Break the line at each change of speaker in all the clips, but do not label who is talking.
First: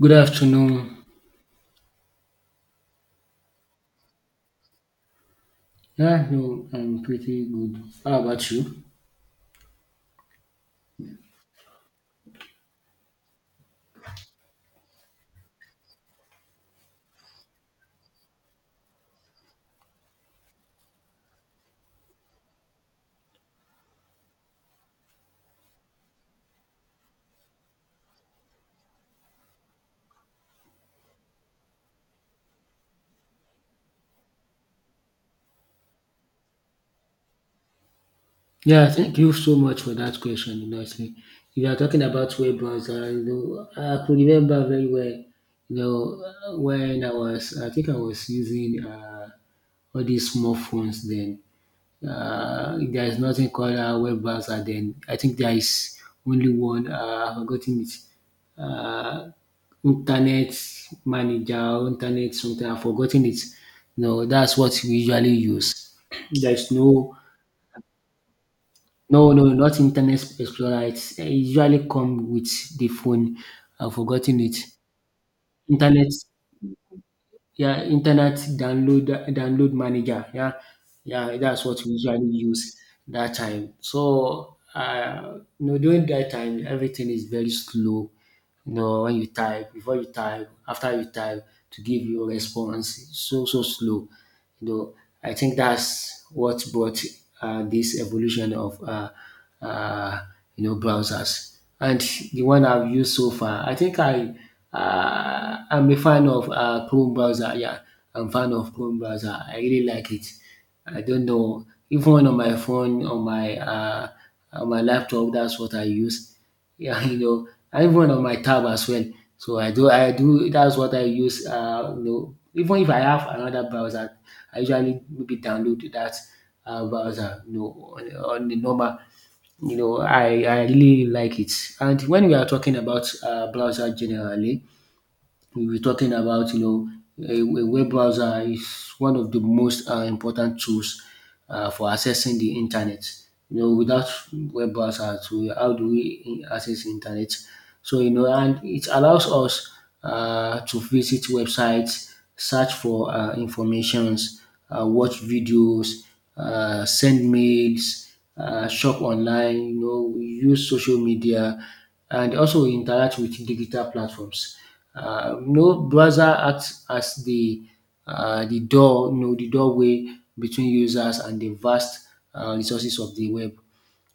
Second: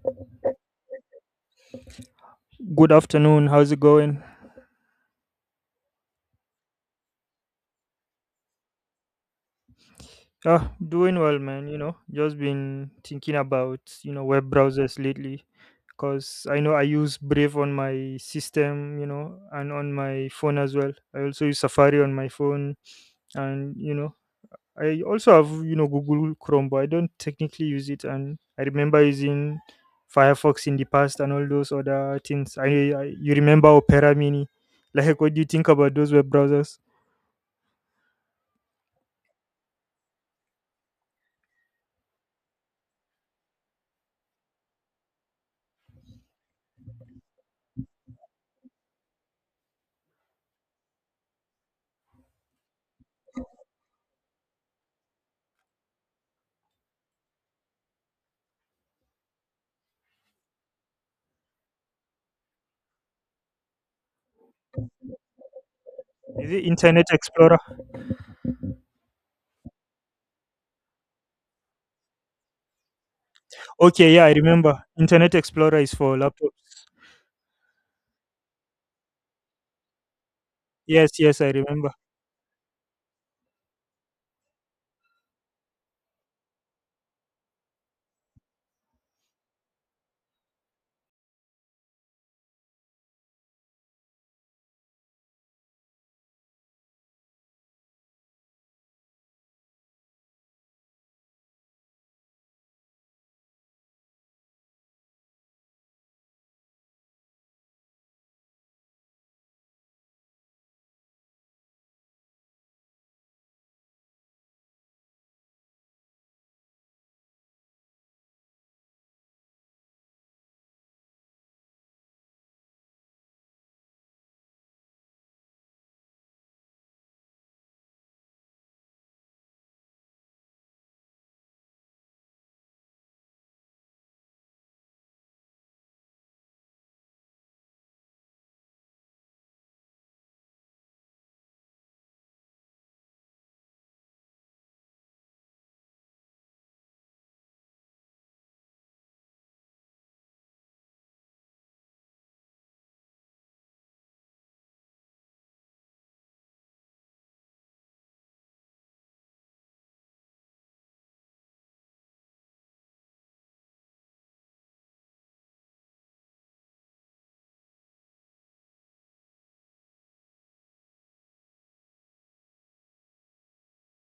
Good afternoon.
Good afternoon. How's it going?
Yeah, no, I'm pretty good. How about you?
Ah, doing well, man. Just been thinking about, web browsers lately because I know I use Brave on my system, and on my phone as well. I also use Safari on my phone. And, I also have, Google Chrome, but I don't technically use it. And I remember using Firefox in the past and all those other things. I you remember Opera Mini. Like, what do you think about those web browsers?
Yeah, thank you so much for that question. You know, actually, if you are talking about web browser, you know, I could remember very well. You know, I think I was using all these small phones then. There is nothing called web browser then. I think there is only one. I've forgotten it. Uh, Internet manager, internet something. I've forgotten it. No, that's what we usually use.
Is
There
it
is
Internet
no,
Explorer?
No, no, not Internet Explorer. It usually come with the phone. I've
Okay, yeah, I
forgotten it.
remember. Internet Explorer is
Internet,
for laptops.
yeah, internet download download manager. Yeah,
Yes,
yeah,
yes, I
that's what
remember.
we usually use that time. So, you know, during that time, everything is very slow. You know, when you type, before you type, after you type, to give you a response, it's so so slow. You know, I think that's what brought this evolution of uh, you know, browsers. And the one I've used so far, I think I'm a fan of Chrome browser. Yeah, I'm fan of Chrome browser. I really like it. I don't know. Even on my phone, on my laptop, that's what I use. Yeah, you know, I'm one on my tab as well. I do. That's what I use. You know, even if I have another browser, I usually maybe download that browser. On the normal. You know, I really like it. And when we are talking about browser generally, we were talking about, you know, a web browser is one of the most important tools for accessing the internet. You know, without web browsers, how do we access internet? So, you know, and it allows us to visit websites, search for informations, watch videos, send mails, shop online, you know, use social media, and also we interact with digital platforms. You know, browser acts as the door, you know, the doorway between users and the vast resources of the web.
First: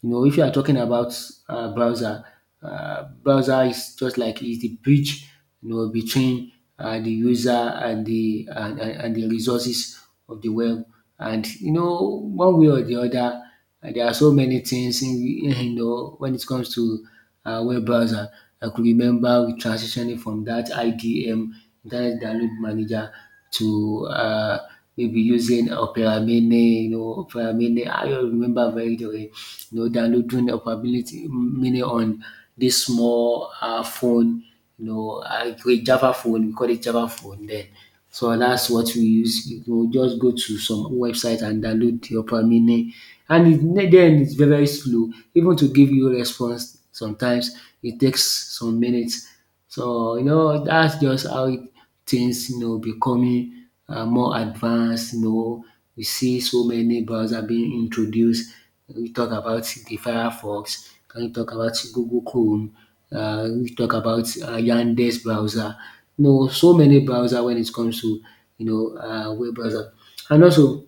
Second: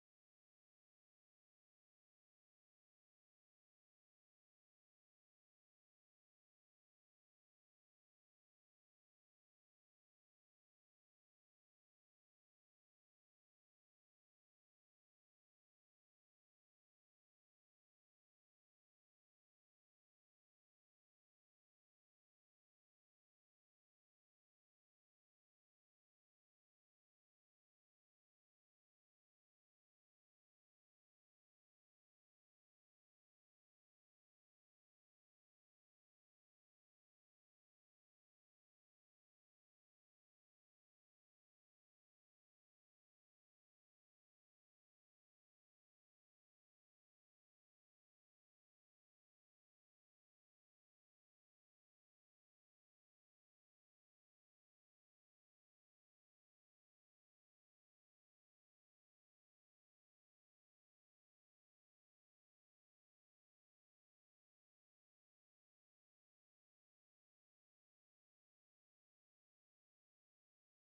You know, if you are talking about browser, browser is just like is the bridge, you know, between the user and and the resources of the web. And you know, one way or the other, there are so many things in, you know, when it comes to web browser. I could remember transitioning from that IDM, Internet Download Manager, to maybe using Opera Mini. You know, Opera Mini. I don't remember very well. You know, downloading Opera Mini on this small phone. You know, a great Java phone. We call it Java phone then. So that's what we use. You go to some website and download your Opamine, and then it's very very slow. Even to give you response sometimes it takes some minutes. So you know that's just how it, things, you know, becoming more advanced, you know. We see so many browser being introduced. We talk about the Firefox? Can we talk about Google Chrome? We talk about Yandex browser. You know, so many browser when it comes to, you know, web browser. And also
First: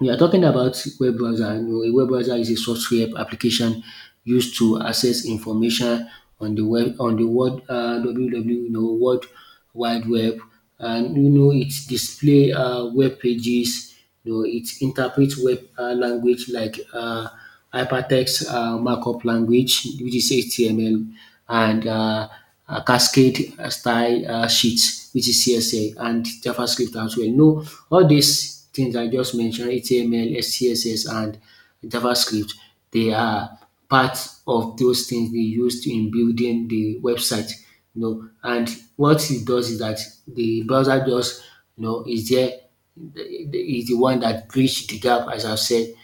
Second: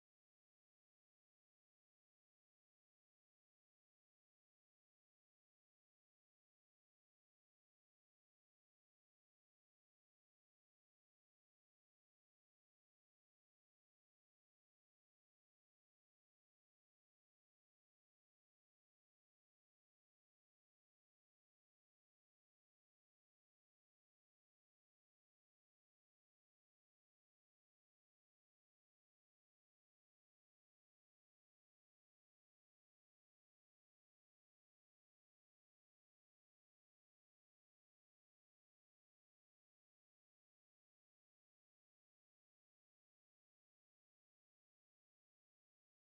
we are talking about web browser. You know, a web browser is a software application used to access information on the web, on the world, www, you know, world wide web, and you know, it display web pages. You know, it interprets web language like hypertext markup language, which is HTML, and Cascade style sheets, which is CSS and JavaScript as well. No, all these things I just mentioned, HTML, CSS, and JavaScript, they are part of those things they used in building the website. You know, and what it does is that the browser just, you know, is there. Is the one that bridge the gap, as I've said,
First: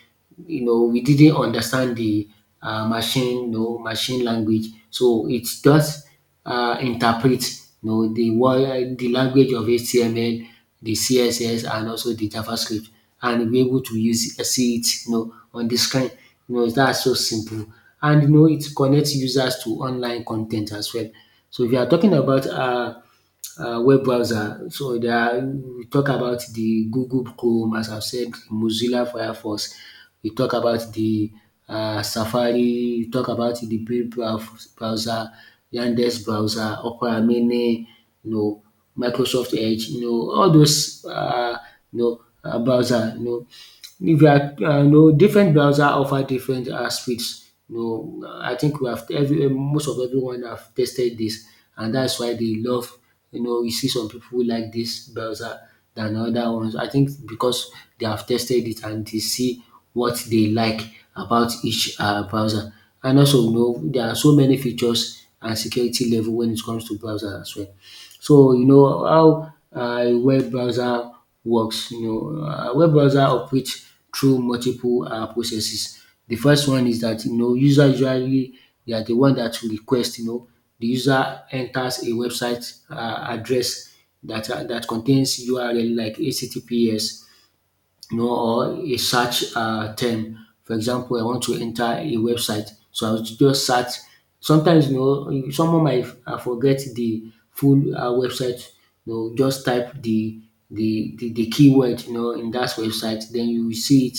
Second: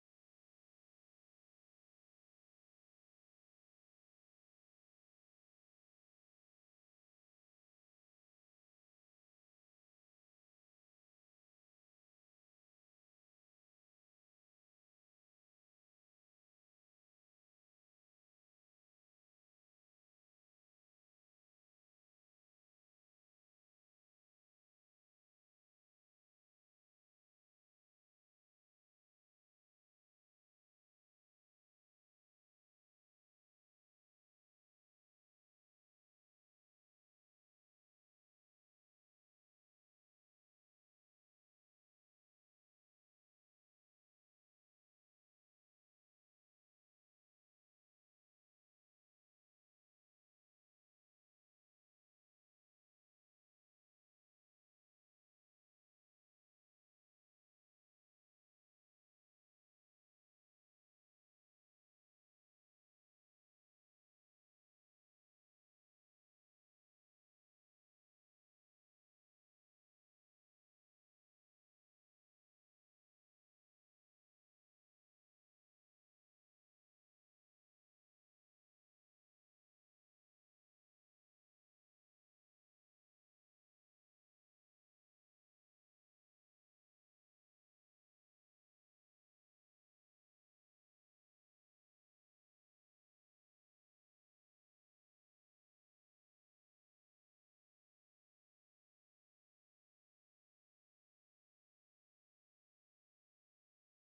you know, we didn't understand the machine, you know, machine language. So it just interprets, you know, the language of HTML, the CSS, and also the JavaScript, and we're able to use see it, you know, on the screen. You know, that's so simple, and you know, it connects users to online content as well. So if you are talking about web browser. So there are, we talk about the Google Chrome, as I've said, Mozilla Firefox. We talk about the Safari. We talk about the browser, Yandex browser, Opera Mini, you know, Microsoft Edge. You know, all those you know, browser. You know, if you are, you know, different browser offer different speeds. You know, I think we have every most of everyone have tested this, and that's why they love, you know, you see some pipu like this browser than other ones. I think because they have tested it and they see what they like about each browser. And also, you know, there are so many features and security level when it comes to browser as well. So, you know, how a web browser works, you know, a web browser operates through multiple processes. The first one is that, you know, user usually, they are the one that will request. You know, the user enters a website address dat that contains URL like HTTPS, you know, or a search term. For example, I want to enter a website, so I'll just search. Sometimes, you know, someone might forget the full website. You know, just type the the keyword, you know, in that website, then you will see it,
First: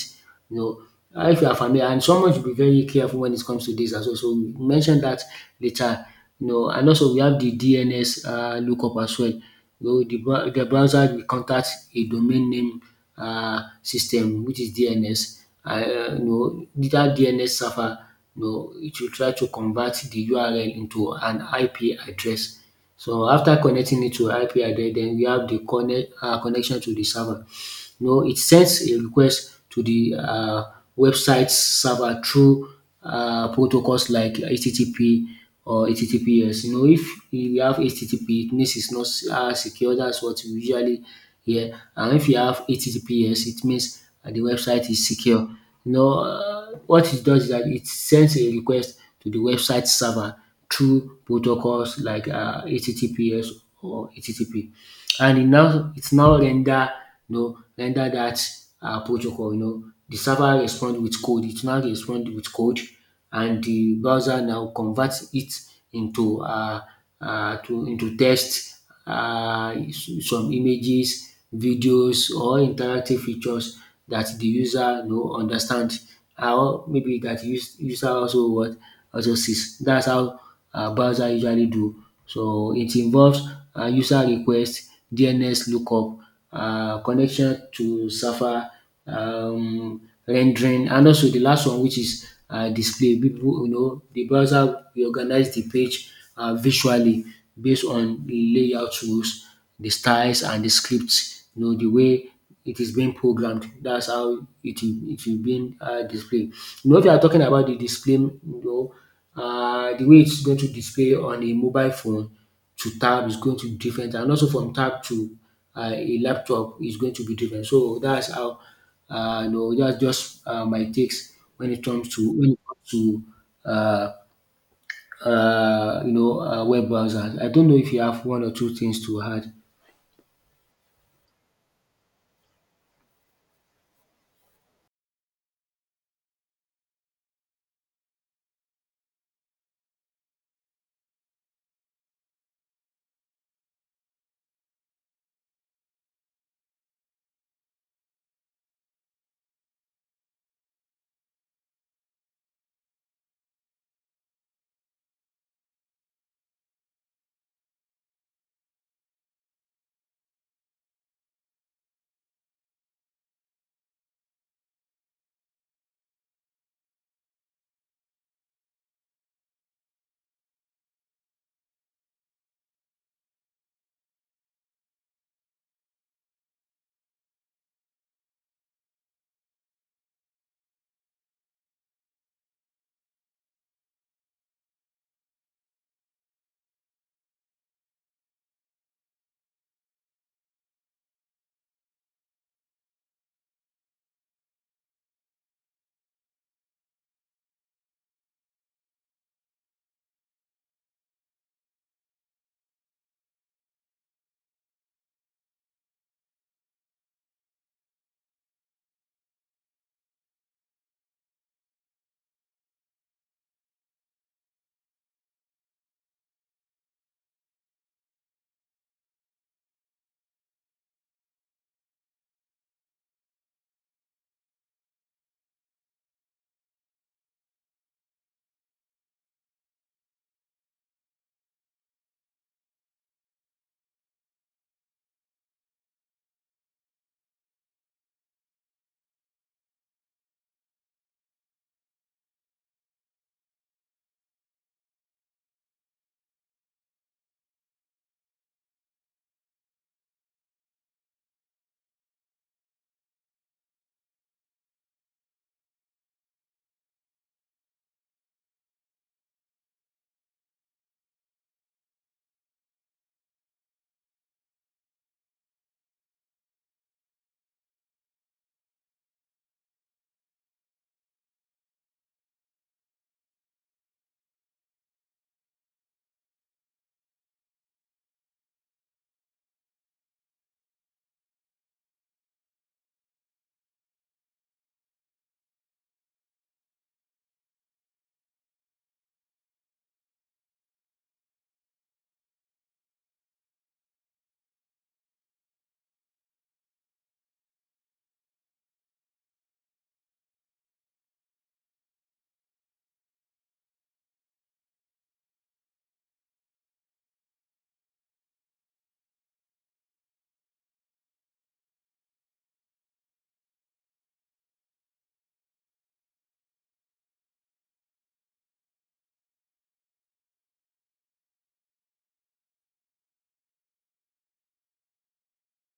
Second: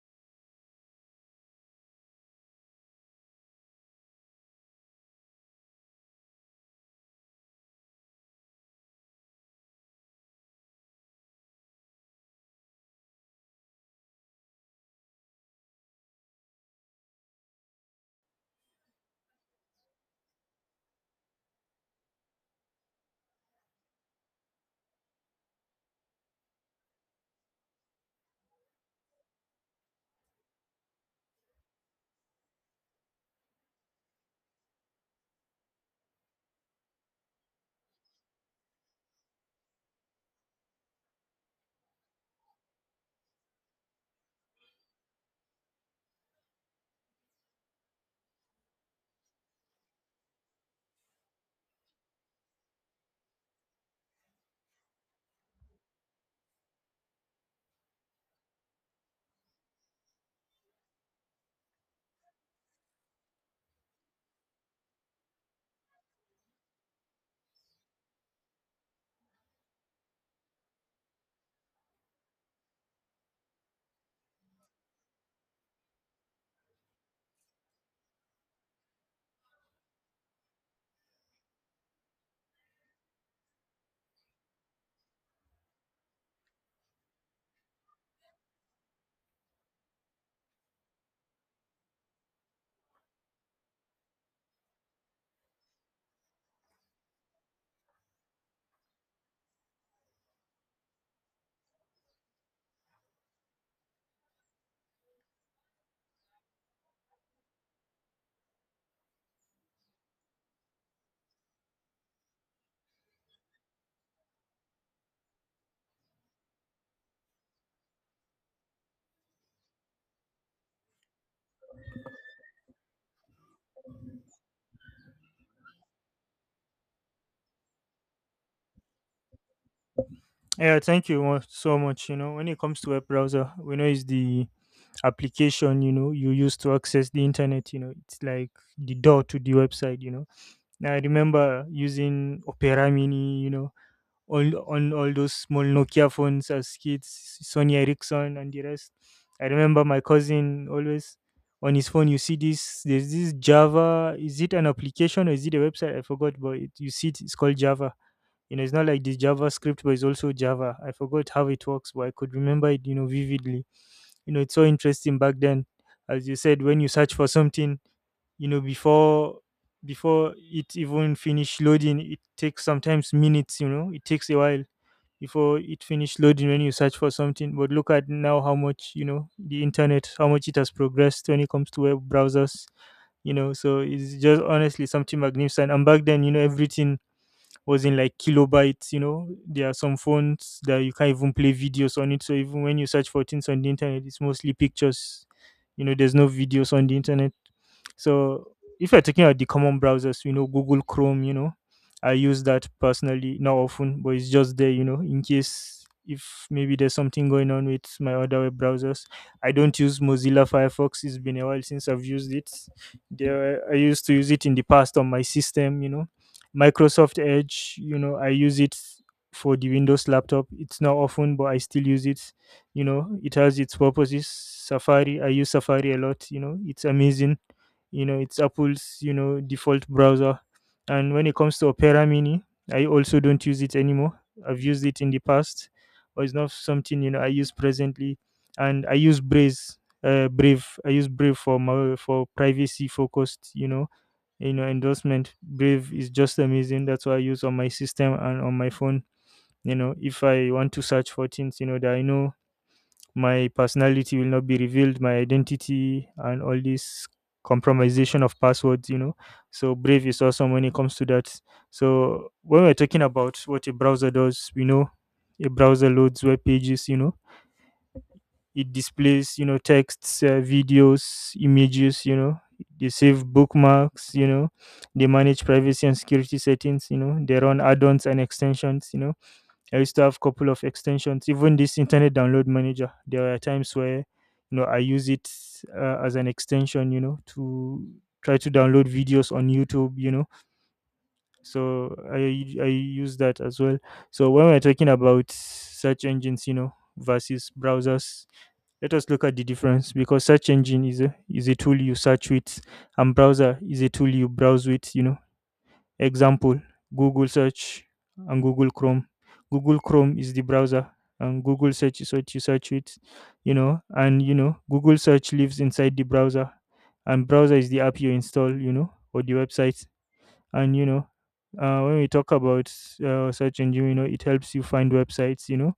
you know, if you are familiar, and someone should be very careful when it comes to this as well. So we mentioned that later. You know, and also we have the DNS lookup as well. You know, the browser will contact a domain name system, which is DNS. You know, that DNS server, you know, it will try to convert the URL into an IP address. So after connecting it to IP address, then we have the connection to the server. You know, it sends a request to the website's server through protocols like HTTP or HTTPS. You know, if you have HTTP, it means it's not secure. That's what we usually hear. And if you have HTTPS, it means the website is secure. You know, what it does is that it sends a request to the website server through protocols like HTTPS or HTTP, and it's now render, you know, render that protocol. You know, the server respond with code, it now respond with code, and the browser now converts it into to into text, some images, videos, or interactive features that the user, you know, understand how, maybe that the user also what also sees. That's how browser usually do. So it involves user request, DNS lookup, connection to server, um rendering, and also de last one, which is display. Pipu, you know, de browser reorganize de page visually, base on de layout rules, de styles, and de script. You know, de way it is being programmed. That's how it will be displayed. You know, if you are talking about the display, you know, the way it's going to display on a mobile phone to tab is going to be different, and also from tab to a laptop is going to be different. So that's how, you know, that's just my takes when it comes to, uh, you know, web browsers. I don't know if you have one or two things to add.
Yeah, thank you so much. You know, when it comes to web browser, we know it's the application, you know, you use to access the internet. You know, it's like the door to the website. You know. Now, I remember using Opera Mini, you know, all on all those small Nokia phones as kids, Sony Ericsson and the rest. I remember my cousin always on his phone. You see this? There's this Java. Is it an application or is it a website? I forgot, but it, you see it, it's called Java. You know, it's not like this JavaScript, but it's also Java. I forgot how it works, but I could remember it, you know, vividly. You know, it's so interesting back then. As you said, when you search for something, you know, before before it even finish loading, it takes sometimes minutes. You know, it takes a while before it finished loading when you search for something. But look at now how much, you know, the internet, how much it has progressed when it comes to web browsers. You know. So it's just honestly something magnificent. And back then, you know, everything was in like kilobytes. You know, there are some phones that you can't even play videos on it. So even when you search for things on the internet, it's mostly pictures. You know, there's no videos on the internet. So if you're talking about the common browsers, you know, Google Chrome, you know, I use that personally, not often, but it's just there, you know, in case if maybe there's something going on with my other web browsers. I don't use Mozilla Firefox. It's been a while since I've used it. There, I used to use it in the past on my system. You know, Microsoft Edge, you know, I use it for the Windows laptop. It's not often, but I still use it. You know, it has its purposes. Safari, I use Safari a lot. You know, it's amazing. You know, it's Apple's, you know, default browser. And when it comes to Opera Mini, I also don't use it anymore. I've used it in the past, but it's not something, you know, I use presently. And I use Brave. Brave. I use Brave for my, for privacy focused, you know endorsement. Brave is just amazing. That's what I use on my system and on my phone. You know, if I want to search for things, you know, that I know my personality will not be revealed, my identity and all this compromisation of passwords. You know, so Brave is awesome when it comes to that. So when we're talking about what a browser does, we know a browser loads web pages. You know, it displays, you know, texts, videos, images. You know, they save bookmarks. You know, they manage privacy and security settings. You know, they run add-ons and extensions. You know, I used to have a couple of extensions. Even this internet download manager, there are times where, you know, I use it as an extension, you know, to try to download videos on YouTube. You know, so I use that as well. So when we're talking about search engines, you know, versus browsers, let us look at the difference, because search engine is a tool you search with, and browser is a tool you browse with, you know. Example, Google search and Google Chrome. Google Chrome is the browser and Google search is what you search with. You know, and you know, Google search lives inside the browser and browser is the app you install, you know, or the website. And you know, when we talk about search engine, you know, it helps you find websites. You know,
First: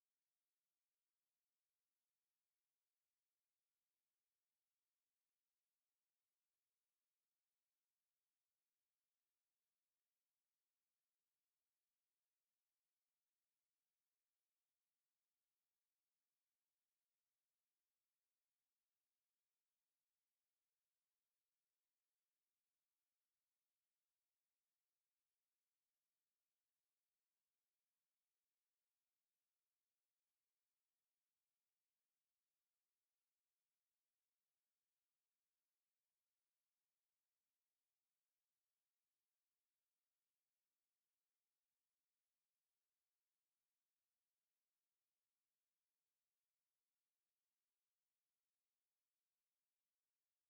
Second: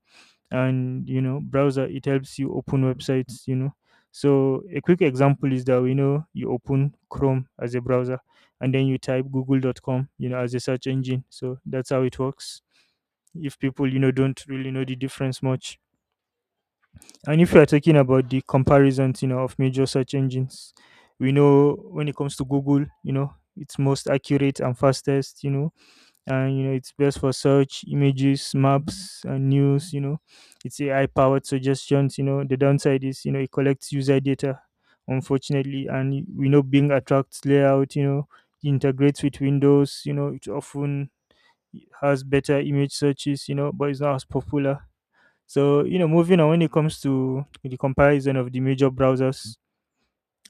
and you know, browser, it helps you open websites. You know, so a quick example is that we know you open Chrome as a browser and then you type Google.com. You know, as a search engine, so that's how it works, if people, you know, don't really know the difference much. And if you are talking about the comparisons, you know, of major search engines, we know, when it comes to Google, you know, it's most accurate and fastest. You know, and you know, it's best for search images, maps and news. You know, it's AI powered suggestions. You know, the downside is, you know, it collects user data, unfortunately. And we know Bing attracts layout, you know, integrates with Windows. You know, it often has better image searches, you know, but it's not as popular. So, you know, moving on, when it comes to the comparison of the major browsers,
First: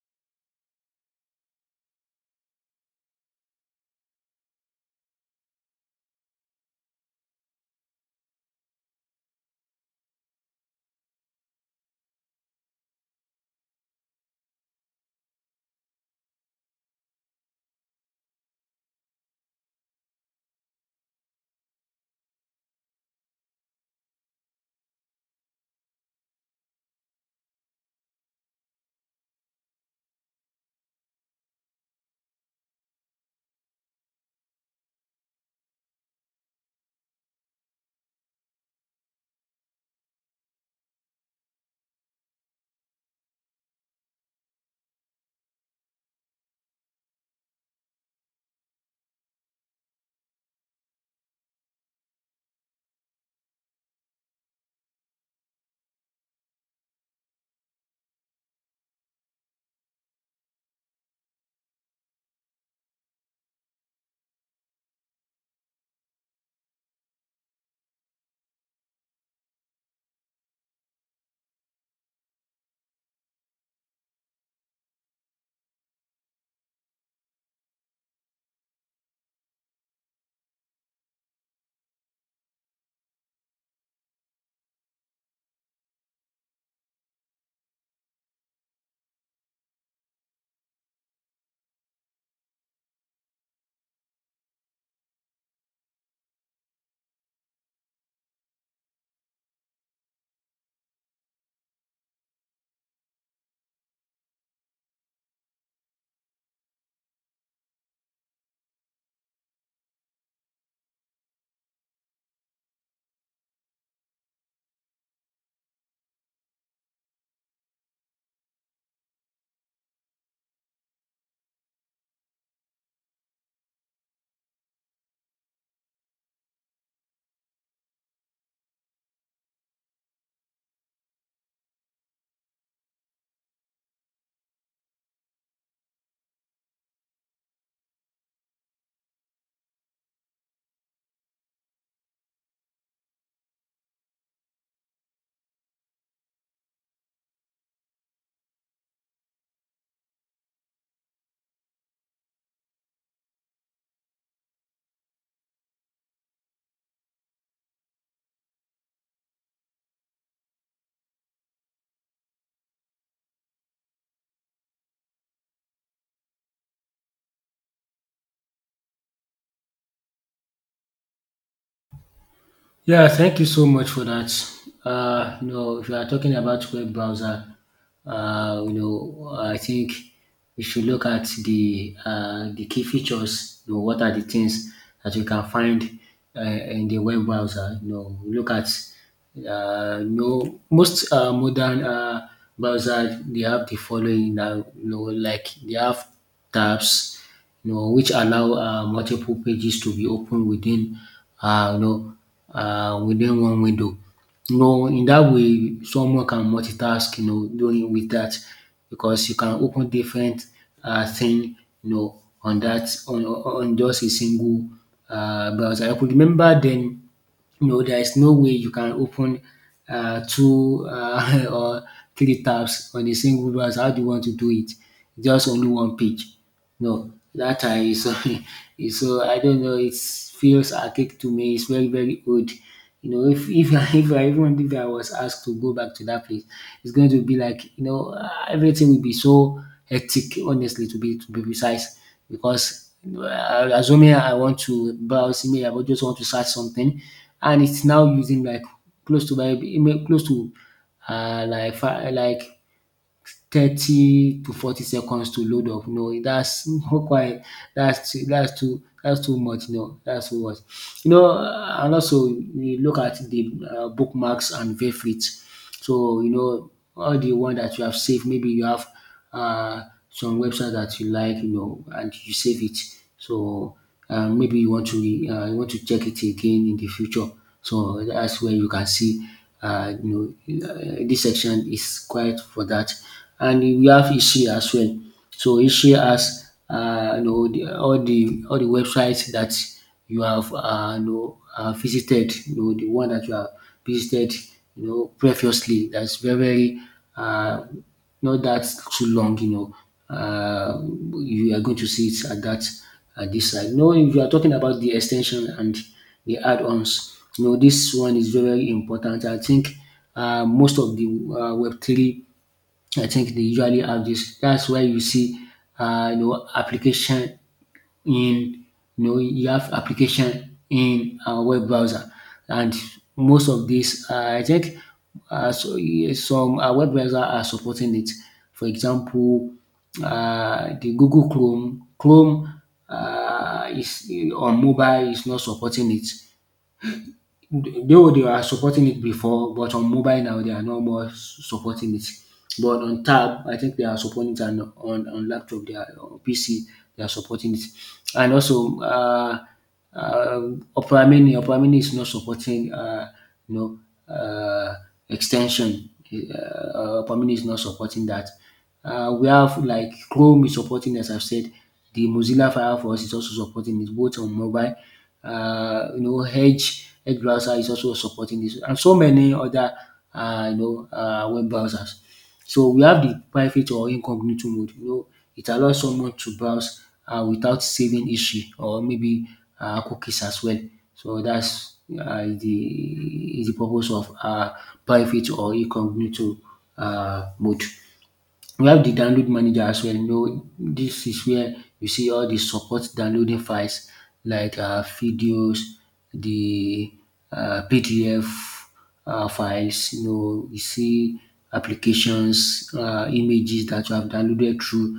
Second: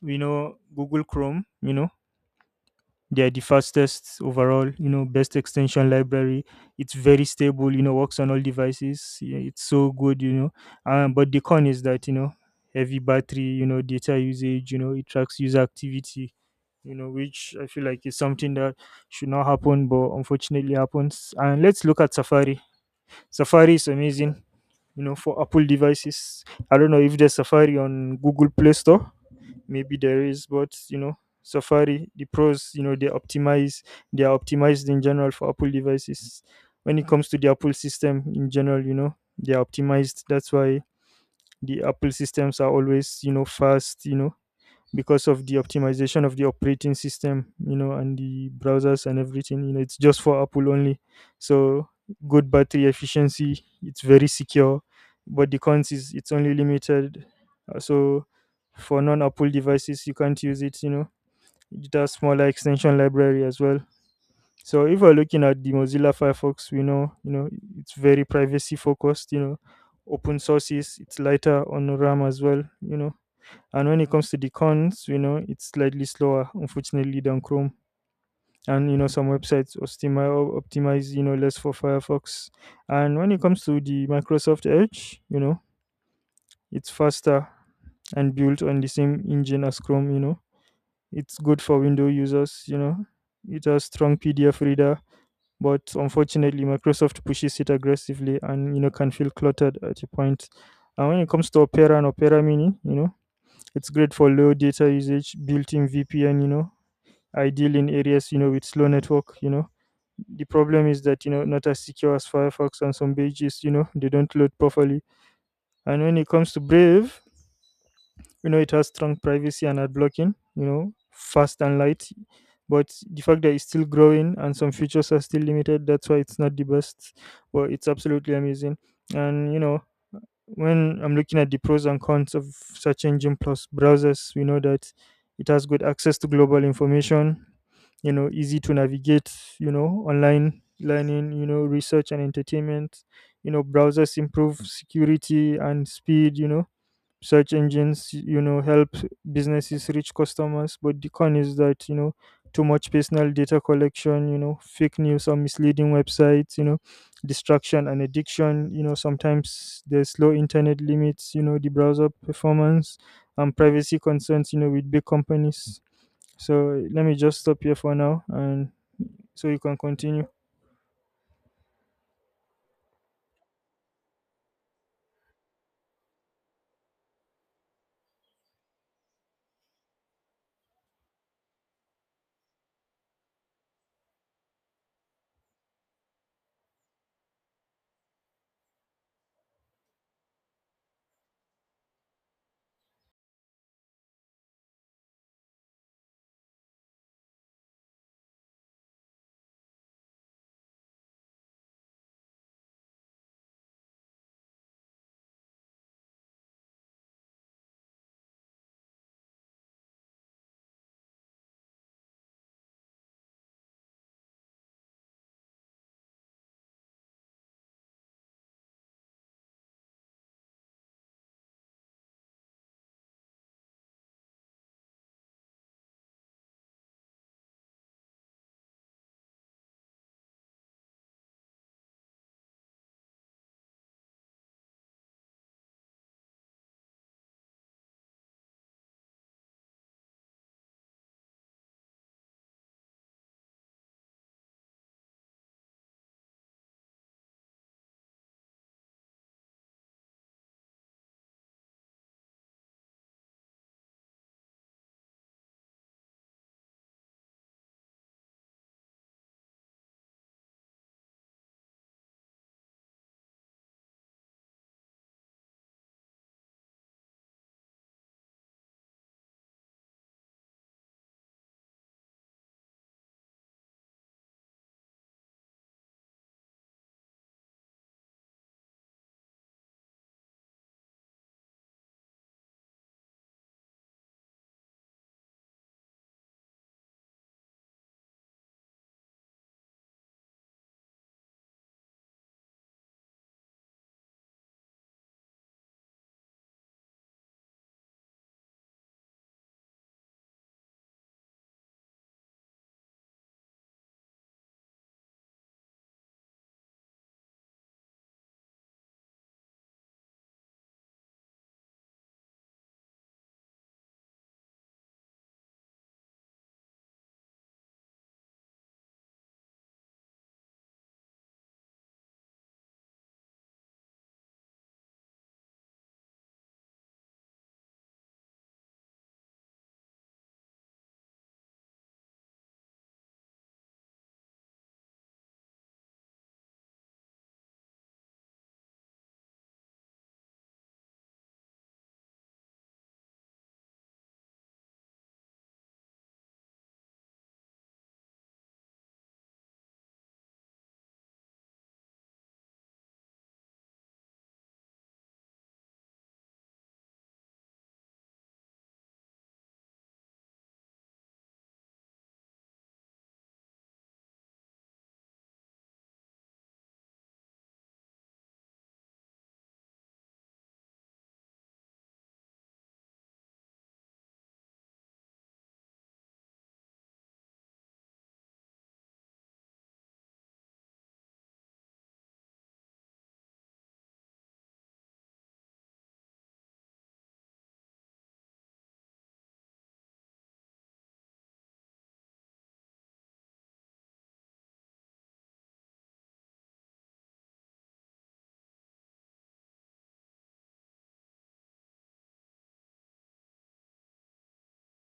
we know Google Chrome, you know, they're the fastest overall. You know, best extension library. It's very stable. You know, works on all devices. Yeah, it's so good. You know, but the con is that, you know, heavy battery, you know, data usage. You know, it tracks user activity, you know, which I feel like is something that should not happen, but unfortunately happens. And let's look at Safari. Safari is amazing, you know, for Apple devices. I don't know if there's Safari on Google Play Store. Maybe there is, but you know, Safari, the pros, you know, they optimize they are optimized in general for Apple devices. When it comes to the Apple system in general, you know, they are optimized. That's why the Apple systems are always, you know, fast, you know, because of the optimization of the operating system, you know, and the browsers and everything. You know, it's just for Apple only. So good battery efficiency. It's very secure, but the cons is it's only limited. So for non-Apple devices, you can't use it. You know, it has smaller extension library as well. So if we're looking at the Mozilla Firefox, we know, you know, it's very privacy focused. You know, open sources. It's lighter on RAM as well. You know, and when it comes to the cons, you know, it's slightly slower, unfortunately, than Chrome. And you know, some websites optimize, you know, less for Firefox. And when it comes to the Microsoft Edge, you know, it's faster and built on the same engine as Chrome. You know, it's good for Windows users. You know, it has strong PDF reader, but unfortunately, Microsoft pushes it aggressively, and you know, can feel cluttered at a point. And when it comes to Opera and Opera Mini, you know, it's great for low data usage, built-in VPN, you know, ideal in areas, you know, with slow network. You know, the problem is that, you know, not as secure as Firefox, and some pages, you know, they don't load properly. And when it comes to Brave, you know, it has strong privacy and ad blocking, you know, fast and light. But the fact that it's still growing and some features are still limited, that's why it's not the best. But it's absolutely amazing. And, you know, when I'm looking at the pros and cons of search engine plus browsers, we know that it has good access to global information, you know, easy to navigate, you know, online learning, you know, research and entertainment. You know, browsers improve security and speed. You know, search engines, you know, help businesses reach customers, but the con is that, you know, too much personal data collection, you know, fake news or misleading websites, you know, distraction and addiction. You know, sometimes there's low internet limits, you know, the browser performance and privacy concerns, you know, with big companies. So let me just stop here for now and so you can continue.
Yeah, thank you so much for that. You know, if you are talking about web browser, you know, I think we should look at the key features. You know, what are the things that you can find in the web browser? You know, we look at you know, most modern browser, they have the following now. You know, like they have tabs, you know, which allow multiple pages to be opened within one window. You know, in that way, someone can multitask, you know, doing with that, because you can open different thing, you know, on just a single browser. I could remember then, you know, there is no way you can open two or three tabs on a single browser. How do you want to do it? Just only one page. No, that time is so I don't know. It feels archaic to me. It's very old. You know, if I, if I even if I was asked to go back to that place, it's going to be like everything will be so hectic. Honestly, to be precise because assuming I want to browse email, I would just want to search something, and it's now using like close to my email, close to like 30 to 40 seconds to load up. No, that's not quite. That's too much. No, that's too much. You know, and also we look at the bookmarks and favorites. So you know all the one that you have saved. Maybe you have uh, some website that you like, you know, and you save it. So and maybe you want to check it again in the future. So that's where you can see this section is quite for that. And we have Ishi as well. So Ishi has you know all the websites that you have visited, you know, the one that you have visited, you know, previously. That's very, very uh, not that too long, you know. Uh, you are going to see it at that at this side. No, if you are talking about the extension and the add-ons, you know, this one is very, very important. I think most of the Web three, I think they usually have this. That's why you see, application in you have application in a web browser, and most of these I think yeah, some web browser are supporting it. For example, the Google Chrome is on mobile is not supporting it. Though they were supporting it before, but on mobile now they are no more supporting it. But on tab, I think they are supporting it, and on laptop, they are on PC, they are supporting it. And also, uh, Opera Mini is not supporting, you know, uh, extension. Opera Mini is not supporting that. We have like Chrome is supporting as I've said, the Mozilla Firefox is also supporting it both on mobile. You know, Edge browser is also supporting this, and so many other web browsers. So we have the private or incognito mode. You know, it allows someone to browse without saving history or maybe cookies as well. So that's the purpose of private or incognito mode. We have the download manager as well. You know, this is where you see all the support downloading files like videos, the PDF files. You know, you see applications, images that you have downloaded through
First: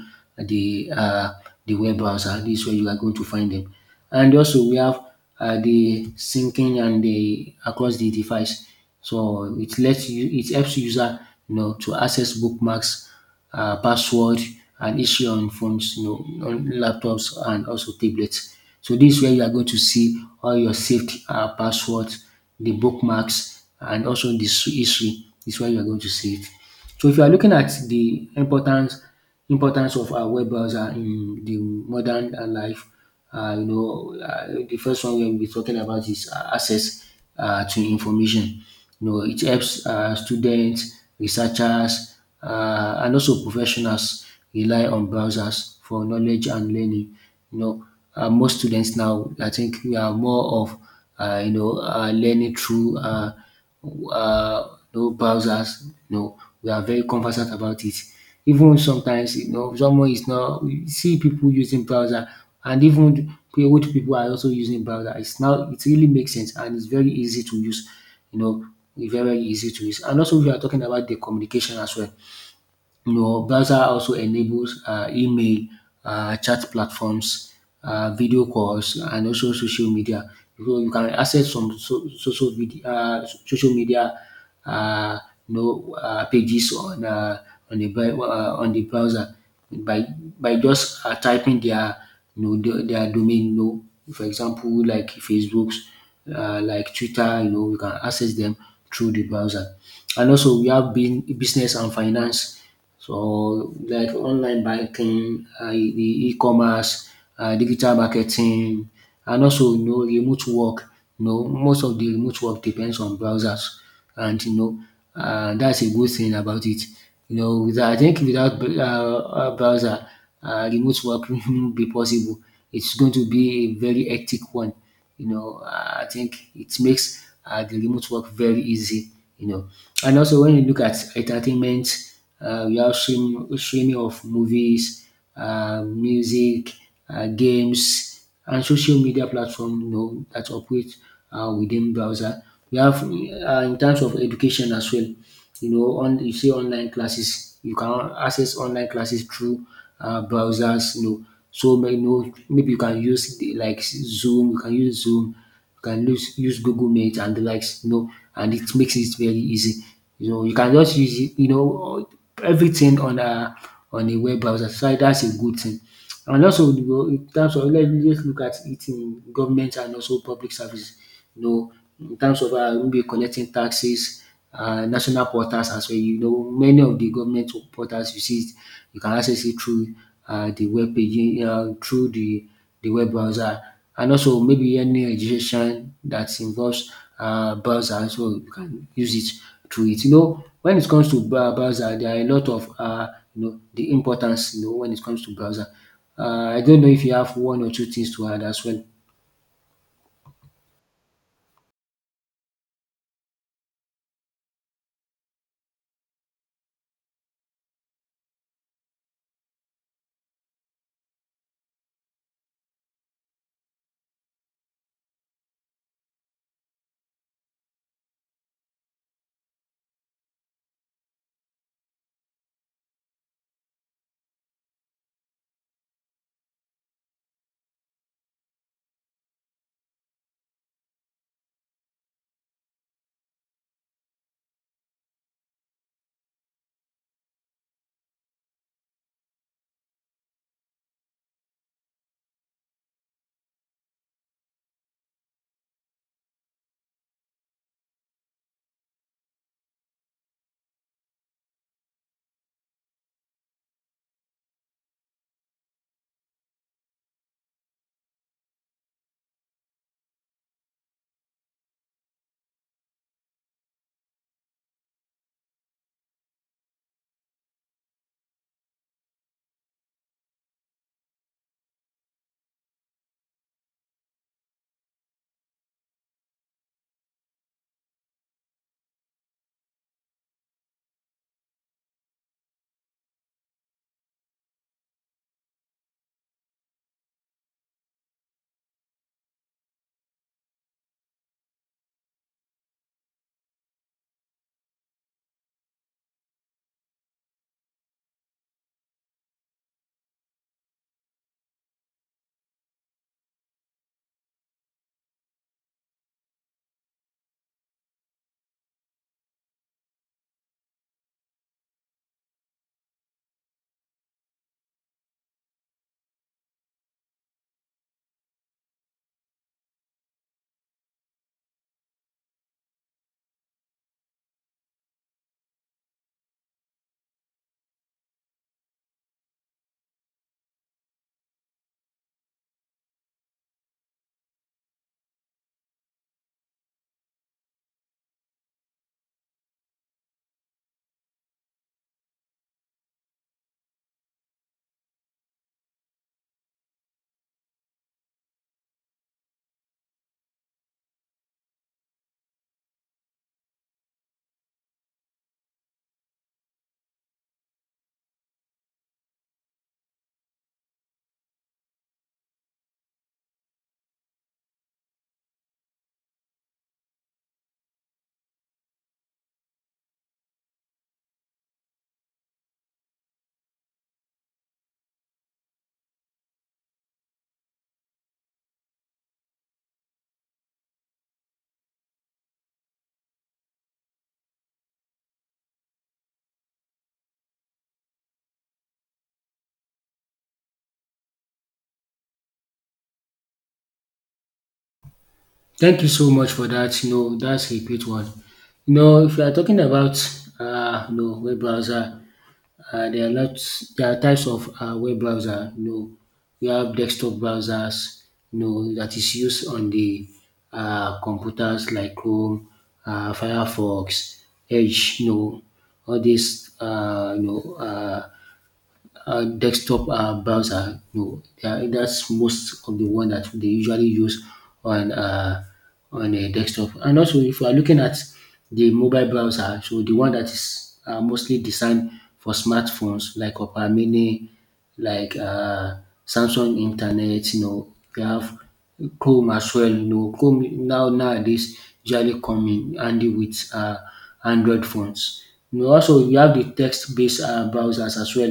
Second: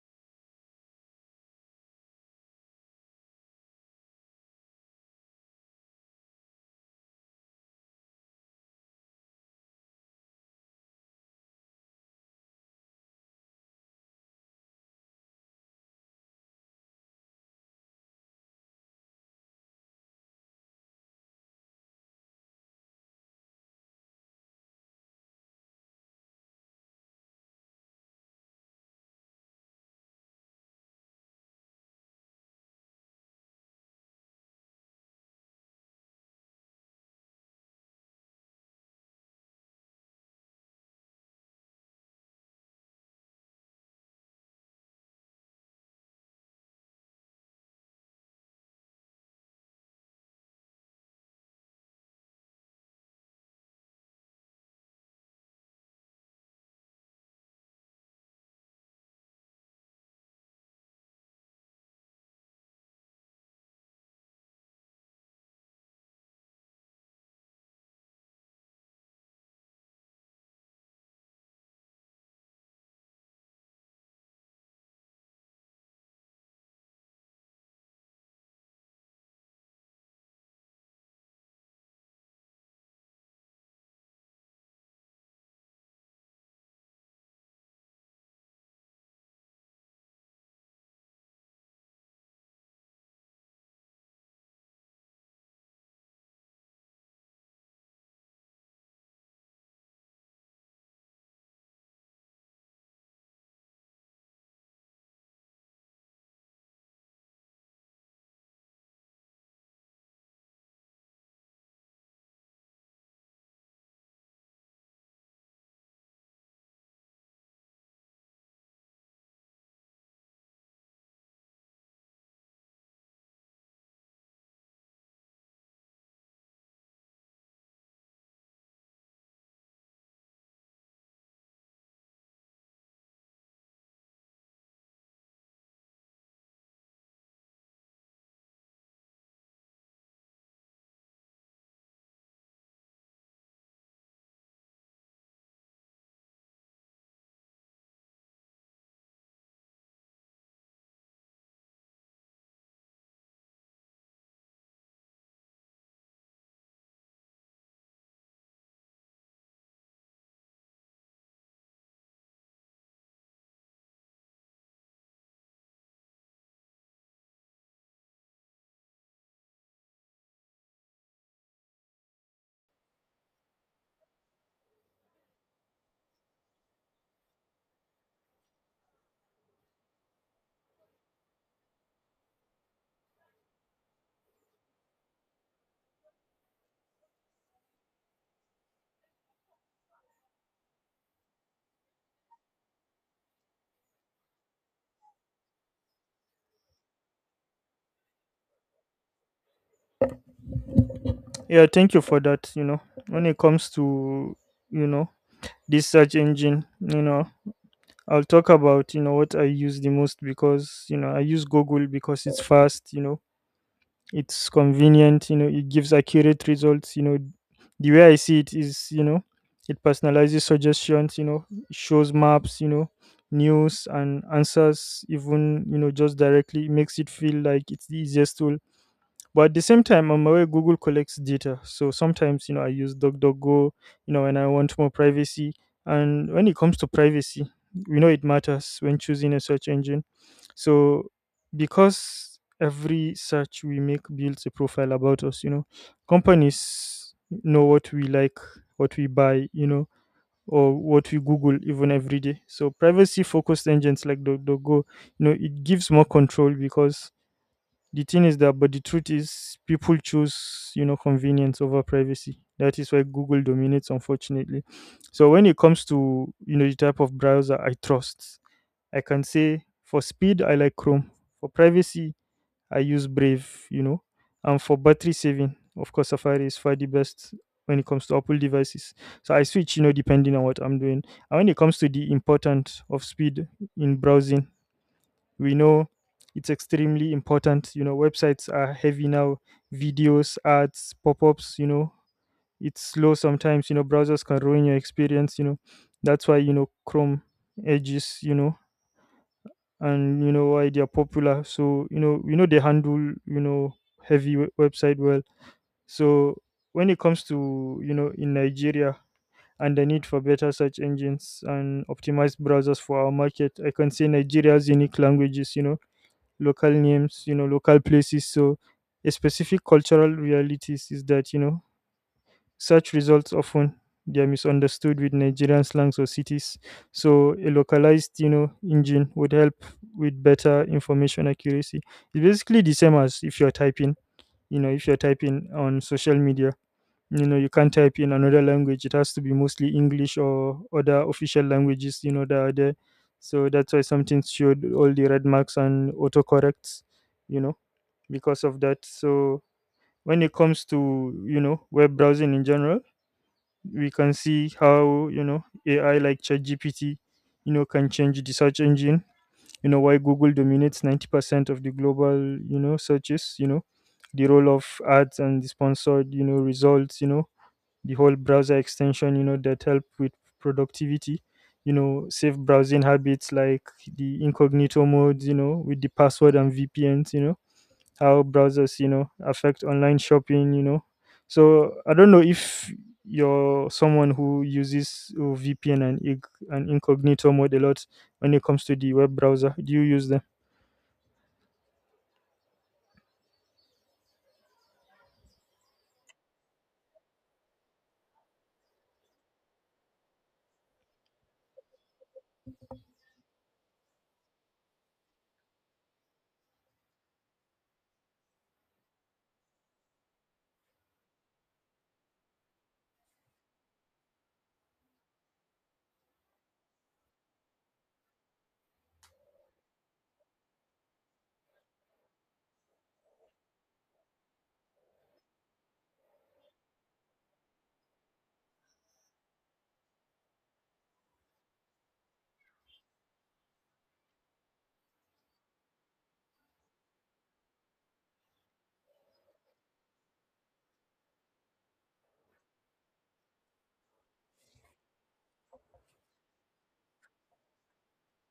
the uh, the web browser. This is where you are going to find them. And also we have the syncing and the across the device. So it lets you, it helps user you know to access bookmarks, password, and issue on phones, you know, on laptops, and also tablets. So this is where you are going to see all your saved passwords, the bookmarks, and also the history is where you are going to see it. So if you are looking at the importance of web browser in the modern life. You know the first one we will be talking about is access to information. You know it helps students, researchers, and also professionals rely on browsers for knowledge and learning. You know, most students now I think we are more of learning through no browsers. No, we are very conversant about it. Even sometimes, you know, someone is not. We see people using browser, and even the old people are also using browser. It's now it really makes sense, and it's very easy to use. You know, it's very very easy to use. And also, we are talking about the communication as well. You know, browser also enables email, chat platforms, video calls, and also social media. So you can access some social video, social media, uh, pages on on the browser by just typing their their domain. You know, for example, like Facebook's, like Twitter. You know, we can access them through the browser. And also, we have been business and finance. So like online banking, the e-commerce, digital marketing, and also you know remote work. You know most of the remote work depends on browsers, and you know that's a good thing about it. You know without I think without browser, remote work won't be possible. It's going to be a very hectic one you know, I think it makes the remote work very easy, you know. And also when you look at entertainment, we have streaming, streaming of movies, music, games, and social media platform, you know, that operate within browser. We have in terms of education as well, you know, on you see online classes, you can access online classes through browsers, you know. So you know, maybe you can use like Zoom, you can use Zoom, you can use Google Meet and the likes, you know, and it makes it very easy. You know, you can just use it, you know, everything on a web browser. So that's a good thing. And also you know in terms of let look at it in government and also public service. You know in terms of maybe collecting taxes, national portals as well, you know many of the government portals you see it you can access it through the web page through the web browser, and also maybe any education that involves browser so you can use it through it. You know when it comes to browser there are a lot of the importance you know when it comes to browser. I don't know if you have one or two things to add as well.
Yeah, thank you for that. You know, when it comes to, you know, this search engine, you know, I'll talk about, you know, what I use the most because, you know, I use Google because it's fast, you know, it's convenient, you know, it gives accurate results. You know, the way I see it is, you know, it personalizes suggestions. You know, it shows maps, you know, news and answers even, you know, just directly. It makes it feel like it's the easiest tool, but at the same time, I'm aware Google collects data. So sometimes, I use DuckDuckGo, when I want more privacy. And when it comes to privacy, we know it matters when choosing a search engine. So because every search we make builds a profile about us, companies know what we like, what we buy, or what we Google even every day. So privacy focused engines like DuckDuckGo, it gives more control because the thing is that, but the truth is, people choose, convenience over privacy. That is why Google dominates, unfortunately. So when it comes to, the type of browser I trust, I can say for speed, I like Chrome. For privacy, I use Brave, and for battery saving, of course, Safari is far the best when it comes to Apple devices. So I switch, depending on what I'm doing. And when it comes to the importance of speed in browsing, we know it's extremely important. Websites are heavy now, videos, ads, pop-ups. It's slow sometimes. Browsers can ruin your experience. That's why, Chrome edges, and why they're popular. So they handle, you know heavy website well. So when it comes to, in Nigeria and the need for better search engines and optimized browsers for our market, I can say Nigeria's unique languages, local names, local places. So a specific cultural realities is that, search results often they are misunderstood with Nigerian slangs or cities. So a localized, engine would help with better information accuracy. It's basically the same as if you're typing, if you're typing on social media. You know, you can't type in another language. It has to be mostly English or other official languages, that are there. So that's why something showed all the red marks and autocorrects, you know because of that. So when it comes to, web browsing in general, we can see how, AI like ChatGPT, can change the search engine. You know why Google dominates 90% of the global searches. You know the role of ads and the sponsored results. You know the whole browser extension. You know that help with productivity. You know safe browsing habits like the incognito modes. You know with the password and VPNs. You know how browsers, affect online shopping. So I don't know if you're someone who uses VPN and and incognito mode a lot when it comes to the web browser. Do you use them?
Thank you so much for that. You know, that's a great one. You know, if you are talking about web browser, there are lots, there are types of web browser. You know, we have desktop browsers. You know, that is used on the computers like Chrome, Firefox, Edge. You know, all these desktop browser. No, yeah, that's most of the one that they usually use on uh, on a desktop. And also, if you are looking at the mobile browser, so the one that is mostly designed for smartphones like Opera Mini, like Samsung Internet. You know, you have Chrome as well. You know, Chrome now nowadays usually come in handy with Android phones. You know, also, you have the text-based browsers as well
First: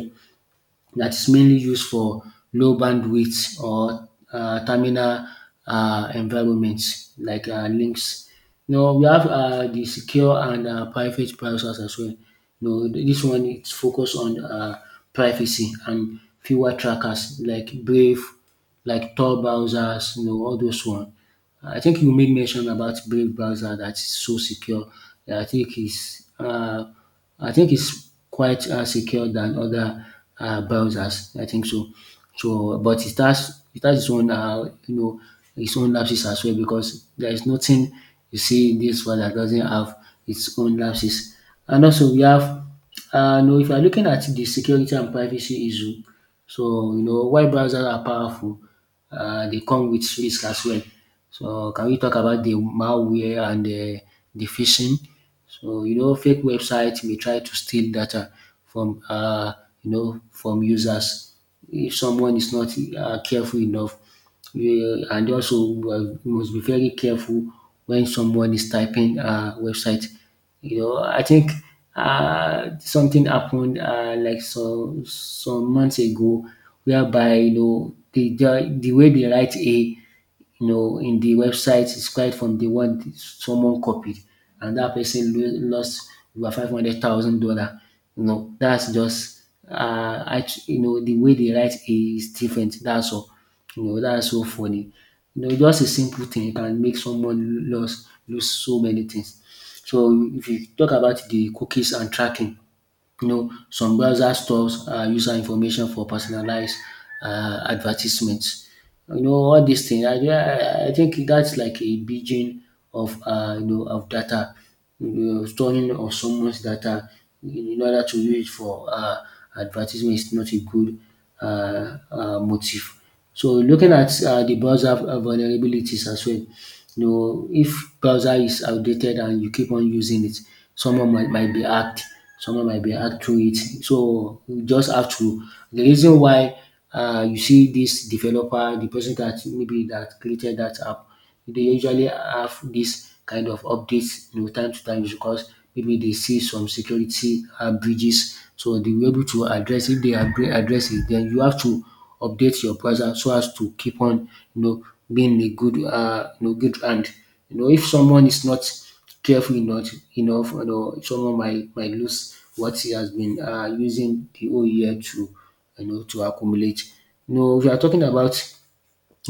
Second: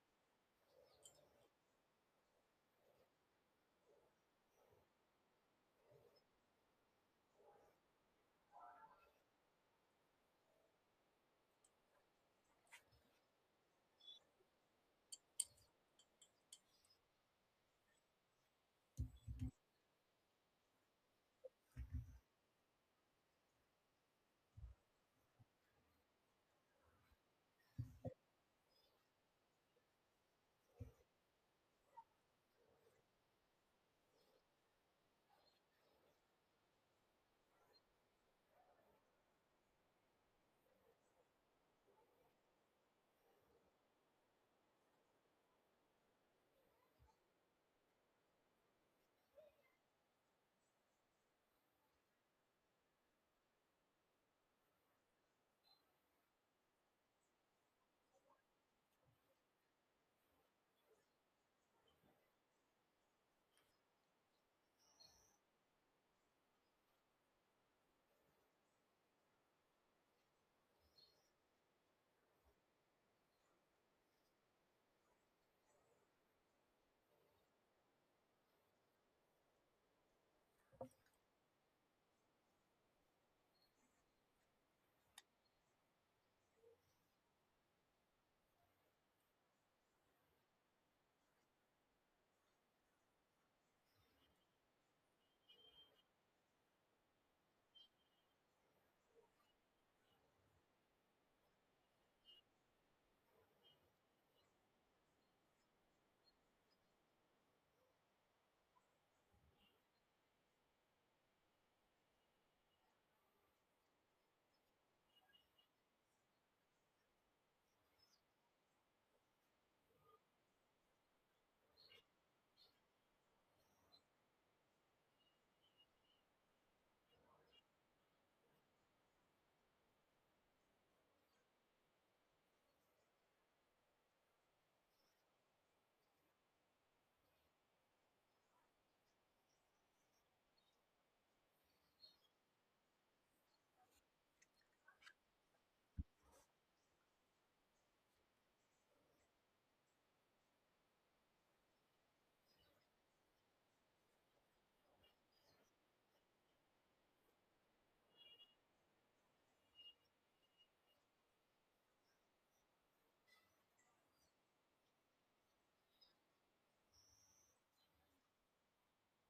that is mainly used for low bandwidth or terminal environments like links. You know, we have the secure and private browsers as well. You know, this one is focused on privacy and fewer trackers like Brave, like Tor browsers, you know, all those one. I think you made mention about Brave browser that is so secure. I think it's uh, I think it's quite secure than other browsers. I think so. So, but it has its own you know its own lapses as well because there is nothing you see in this one that doesn't have its own lapses. And also we have no, if you are looking at the security and privacy issue, so you know why browsers are powerful they come with risk as well. So can we talk about the malware and the phishing? So you know, fake websites may try to steal data from you know from users if someone is not careful enough. And also, uh, you must be very careful when someone is typing a website, you know, I think something happened like some months ago, whereby you know the way they write A you know, in the website is quite from the one someone copied, and that person lost over $500,000. You know, that's just you know, the way they write is different. That's all. You know, that's so funny. You know, just a simple thing can make someone lose so many things. So if you talk about the cookies and tracking, you know, some browser stores user information for personalized advertisements. You know, all these things. I think that's like a beijing of you know of data, you know, storing of someone's data in order to use it for advertisement is not a good motive. So looking at the browser vulnerabilities as well, you know, if browser is outdated and you keep on using it, someone might be hacked. Someone might be hacked through it. So you just have to. The reason why you see this developer, the person that maybe that created that app, they usually have this kind of updates, you know, time to time because maybe they see some security breaches. So they were able to address if they address it, then you have to update your browser so as to keep on you know being a good you know good hand. You know if someone is not careful enough, you know someone might lose what he has been using the whole year to you know to accumulate. You know, we are talking about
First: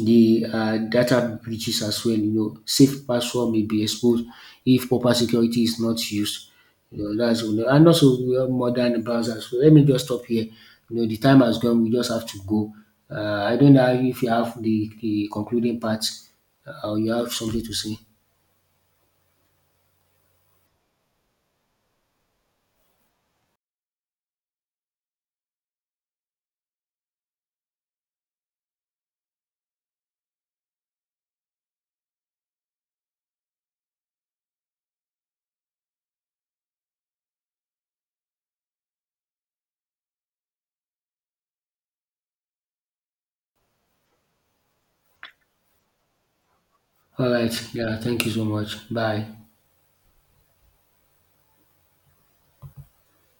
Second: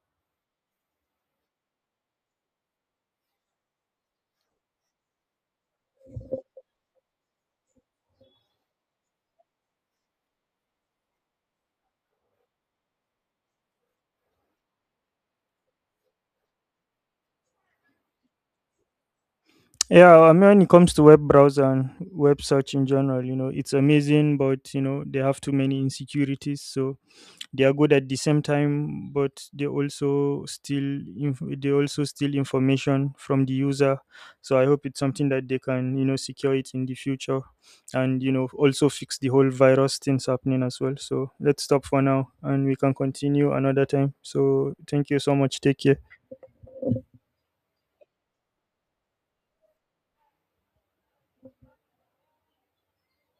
the data breaches as well. You know, safe password may be exposed if proper security is not used. You know, that's all. And also we have modern browsers. So let me just stop here. You know, the time has gone. We just have to go. I don't know if you have the concluding part or you have something to say.
Yeah, I mean, when it comes to web browser and web search in general, it's amazing, but they have too many insecurities. So they are good at the same time but they also they also steal information from the user. So I hope it's something that they can, secure it in the future, and also fix the whole virus things happening as well. So let's stop for now and we can continue another time. So thank you so much. Take care.
All right. Yeah. Thank you so much. Bye.